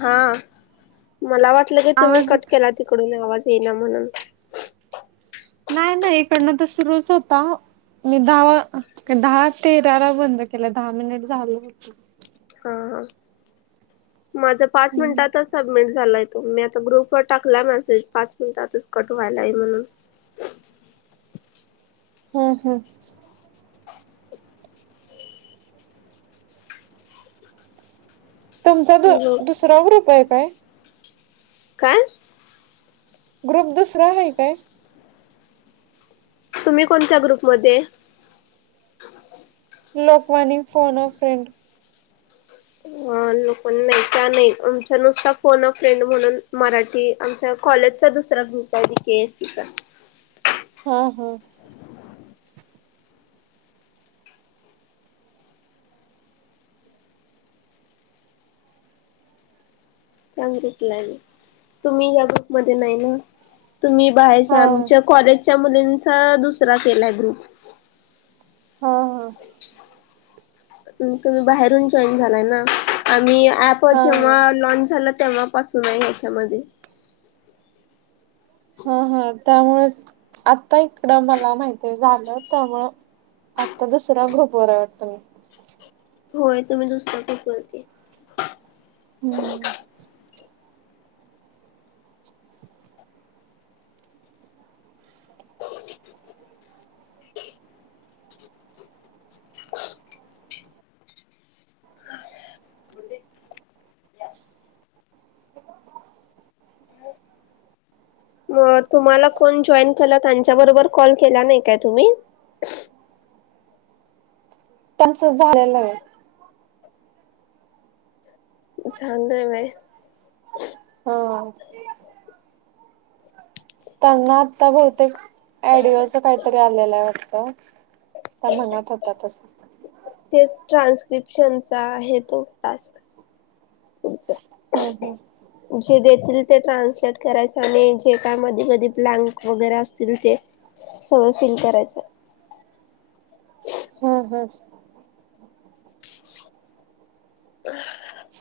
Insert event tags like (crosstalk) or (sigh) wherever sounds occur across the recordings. हा मला वाटलं की तुम्हीं आवाज कट केला तिकडून आवाज गेला म्हणून नाही नाही इकडनं तर सुरूच होता. मी दहा दहा तेराला बंद केलं दहा मिनिट झालं होते. ह माझं पांच मिनटातच सबमिट झालंय. मी आता ग्रुप वर टाकला मेॅसेज पांच मिनिटांतच कट व्हायलाय म्हणून, हो हो तुमचा दु हो दुसरा ग्रुप आहे काय? काय? ग्रुप दुसरा आहे काय? तुम्हीं कोणत्या ग्रुप मध्यें आहे? लोकवानी फोन अ फ्रेंड. अ लोकवानी नाही, त्या नाही आमच्या नुस्ता फोन अ फ्रेंड म्हणून मराठी आमच्या कॉलेजचा दुसरा ग्रुप आहे डीकेएससीचा. हा हा (inaudible) चांगली (unintelligible) तुम्ही या ग्रुप मध्ये नाही ना? तुम्ही हा बाहेरच्या आमच्या कॉलेजच्या मुलींचा दुसरा केलाय ग्रुप. हा हा त तुम्ही बाहेरून जॉईन झालाय ना? आम्ही एप हा जेव्हा लॉन्च झाला तेव्हापासून आहे ह्याच्यामध्ये. हा हा त्यामुळेच, आता इकडं मला माहिती झालं त्यामुळं आता दुसरा ग्रुपवर वाटतं मी? होय तुम्ही दुसऱ्या ग्रुपवरती. हम्म मग तुम्हाला कोण जॉईन केला त्यांच्याबरोबर कॉल केला नाही काय तुम्ही? त्यांचं झालेलं आहे. झालंय होय? हा त्यांना आता बहुतेकए डिओ असं काहीतरी आलेलं आहे वाटत त्या म्हनात होता तस तेच ट्रान्स्क्रिप्शनचा आहे तो टास्क हम्म तमच हम्म जे देतील ते ट्रान्सलेट करायच आणि जे काय मध कधी ब्लँक वगैरे असतील ते सगळं फील करायचं हम् हम् ह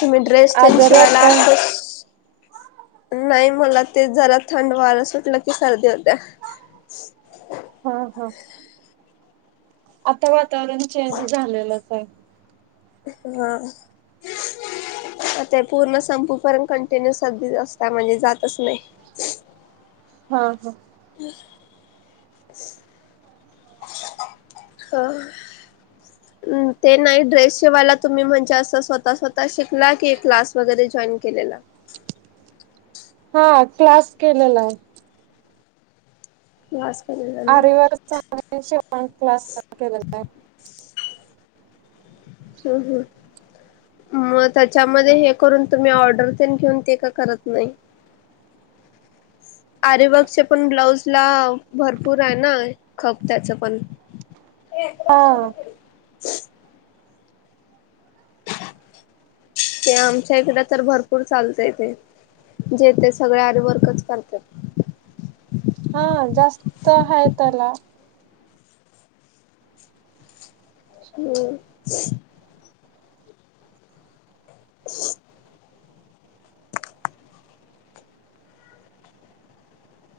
तुम्ही ड्रेस ततेन आज आजारी आहात शिवायला काय खुश नाही मला ते जरा थंड वार सुटलं की सर्दी होत्या ह हा हा आता वातावरण चेंज झालेलं स हा आता पूर्ण संपू पर्ण कंटिन्यू सध असत म्हणजे जातच नाही हा हा हा ते नाही ड्रेस शिवायला तुम्ही म्हणजे असं स्वतः स्वतः शिकला कि क्लास वगैरेे केलेला (unintelligible) हा क्लास केलेला आहे क्लास केलेला ना आरी वर्क चा आणि शिवणक्लास चा केलेला आहे हम हम ह मग त्याच्यामध्ये हे करून तुम्ही ऑर्डर ते घेऊन ते का करत नाही ह आरबागचे पण ब्लाऊज ला भरपूर आहे ना खप त्याचं पण हा हा ते आमच्या इकडे तर भरपूर चालतंय ते जेेते सगळे आरी वर्कच करत हा जाास्त हाय त्याला हो च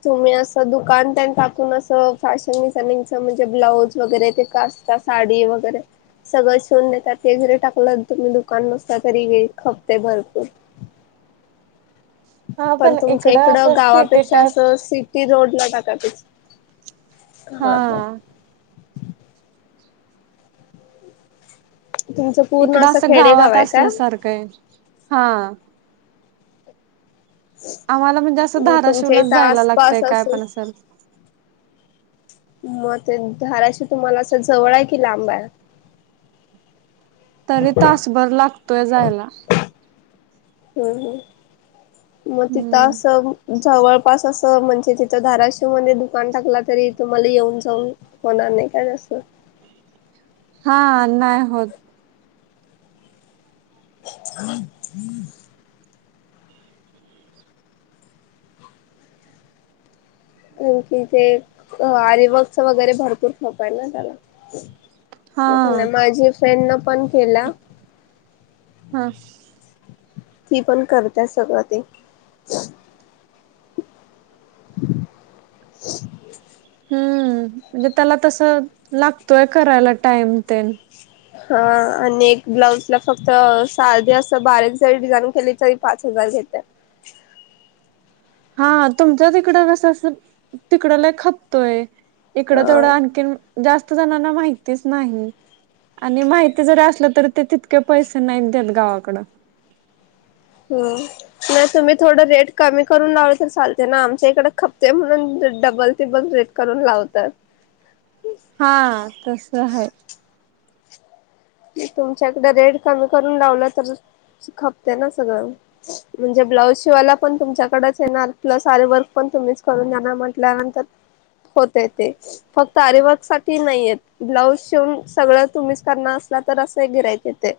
तुम्ही असं दुकानत टाकून असं फॅशन डिझानिंगच म्हणजे ब्लाउज वगैरे ते का साडी वगैरे सगळं शून देतात ते जरी टाकलं तुम्ही दुकान नसता तरी खपते भरपूर ह पण तुमच्या इकड असं सिटी गावापेक्षा टाईप असं सिटी रोड ला टाकाच हा तुमचं पूर्ण इकडं असं खेडेगाव गावात आहे का असल्या सारखं हा आम्हाला म्हणजे असं मग तुमच्या धाराशिवलाच इथं जायला लागतय आसपास काय असं पण असल मग ते धाराशी तुम्हाला अस जवळ आहे कि लांब आहे तरी तासभर लागतोय जायला हम् हम मग तिथ हम्म अस जवळपास अस म्हणजे तिथं धाराशिव मध्ये दुकान टाकला तरी तुम्हाला येऊन जाऊन होणार नाही काय जासत हा नाही होत हम् हम्म आण की ते आरीवक्स वगैरे भरपूर खप आहे ना त्याला. हा ते माझी फ्रेंड न पण. केला हा. ती पण करताय सगळं ते. (inaudible) हम्म म्हणजे त्याला तस लागतोय करायला टाइम तेन. हा आणि एक ब्लाउज ला फक्त साधी असं बारीक जरी डिझाईन केली तरी पाच हजार तसंच (inaudible) हा तुमच्या तिकड कस तिकडला खपतोय इकडं हा तेवढं आणखी जास्त जणांना माहितीच नाही. आणि माहिती जरी असलं तरी ते तितके पैसे नाहीत देत गावाकड हम नाही तुम्ही थोडं रेट कमी करून लावलं तर चालते ना आमच्या इकडे खपते म्हणून डबल टीबल रेट करून लावतात. हा तस आहे तुमच्याकडें रेट कमी करून लावलं तर खपते ना सगळं म्हणजे ब्लाउज शिवायला पण तुमच्याकडेच येणार प्लस आरवर्क पण तुम्हीच करून देणार म्हटल्यानंतर. होत ते फक्त आरीवर्क साठी नाहीयत ब्लाऊज शेवून सगळं तुम्हीच करणार तर असं गिराईच ते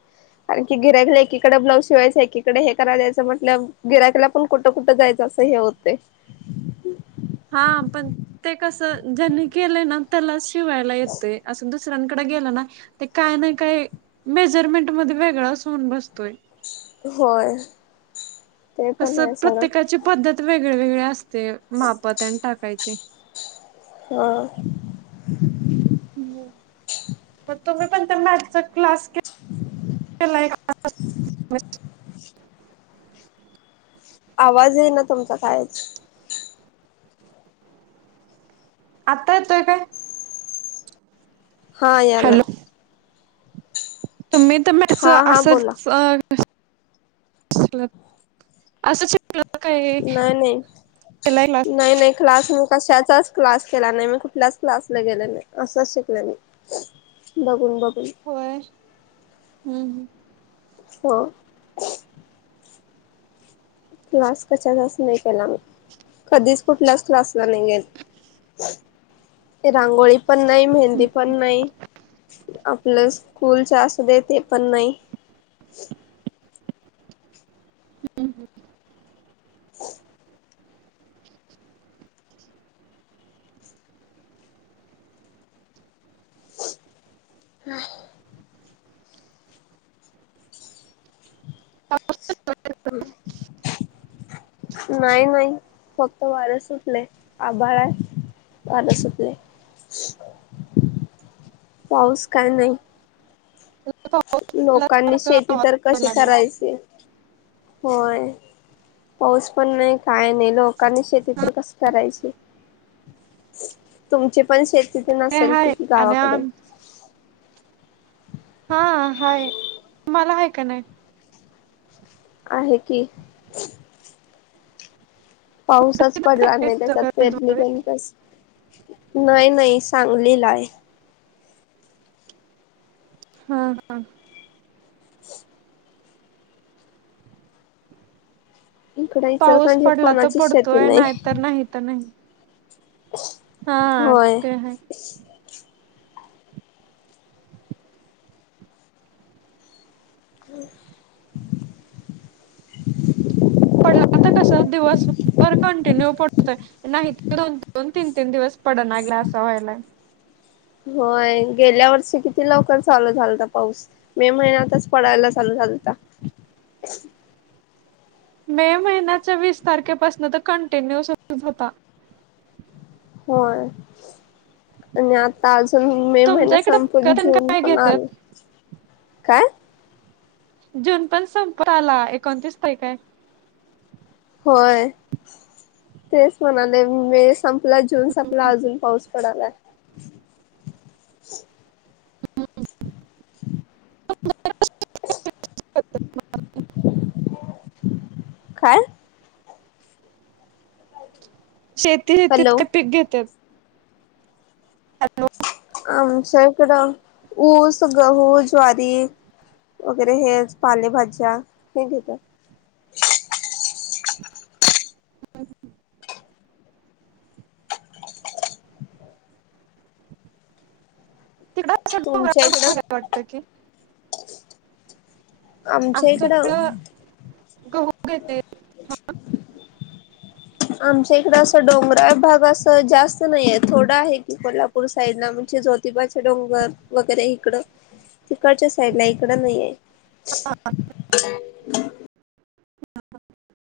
कारखी गिराकला एकीकडे ब्लाउज शिवायचं एकीकडे हे करालायचंटलं गियकला पण कुठं कुठं जायचं. स हे होतय. (inaudible) हा पण ते कस ज्यांनी केलं ना त्याला शिवायला येतंय अस दुसऱ्यान कडे गेलं ना ते काय ना काय मेजरमेंट मध्ये वेगळा अस होन बसतोय होय. ते पण कसं आहे सगळं प्रत्येकाची पद्धत वेगळी वेगळी असते माप तेन टाकायचे हा. मग तो पण मॅथचा क्लास (inaudible) आवाज आहे ना तुमचा कायच. आता येतोय काय. हा याला. हॅलो तुम्ही तर म हा हा बोला असंच अस नाही केलाय क्लास नाही नाही नाही क्लास मु कशाचाच क्लास केला नाही मी कुठल्याच क्लासला गेले नाही असंच शिकले मी. बघून बघून. होय हम्म हम्म. हो. क्लास कशा जास नाही केलाम्ही कधीच कुठल्याच क्लासला नाही गेले. रांगोळी पण नाही मेहंदी हम्म पण नाही. लल स्कूलच्या असू दे ते पण नाही (inaudible) नाही नाही फक्त वारस. आभळ आहे वार सूटलय. पाऊस काय नाही. लोकांनी सारखा शेती आवाज तर कशी यायला लागलाय करायची. होय पाऊस पण नाही काय नाही लोक. लोकांनी शेती तर कस करायची. तुमची पण शेतीत ते नसेल हाय किती आणि गावाकड आम हा हाय तुम्हाला हय, का नाही? आहे की, पाऊसच पडला नाही, त्याच्यात फेरली का कस, नाही नाही, सांगली ला आहे. हा हा, इकडे पाऊस इचलकरंजीत पडला तर कोणाचीच शेती पडतोय नाही, तरर नाही तर नाही. हा अ होय. ते आहे. (unintelligible) (unintelligible) पडला तर कस दिवस बर कंटिन्यू पडतोय नाहीतर, दोन दोन तीन तीन दिवस पड नागला असं व्हायला. होय गेल्या वर्षी किती लवकर चालू झालत पाऊस, मे महिन्यातच पडायला चालू झा ता (unintelligible) मे महिन्याच्या वीस तारखेपासून तो कंटिन्यू सुरु होता. होय, आणि आता आजून, मे तुमच्या महिनात इकडे संपून पिकतेन जून काय पण आला. घेतात काय? जून पण संपला एकोणतीस तारीख आहे. होय तेच म्हणाले, मे संपला जून संपला अजून पाऊस पडला, हम्म (unintelligible) काय? शेती शेतीत हॅलो का पीक घेतात. आमच्या इकडं ऊस, गहू, ज्वारी, वगैरे हेच पालेभाज्या हे देतात. (unintelligible) तिकड असं तुमच्या डोंगराळ इकडं? भाग आहे वाटतं की आमच्या इकडं, गहू (unintelligible) आमच्या इकड असं डोंगराळ भाग असं जास्त नाहीये, थोडा आहे की कोल्हापूर साईड ला म्हणजे, जोतीबाचे डोंगर, वगैरे इकडं. तिकडच्या साईड ला इकड नाही आहे. (unintelligible)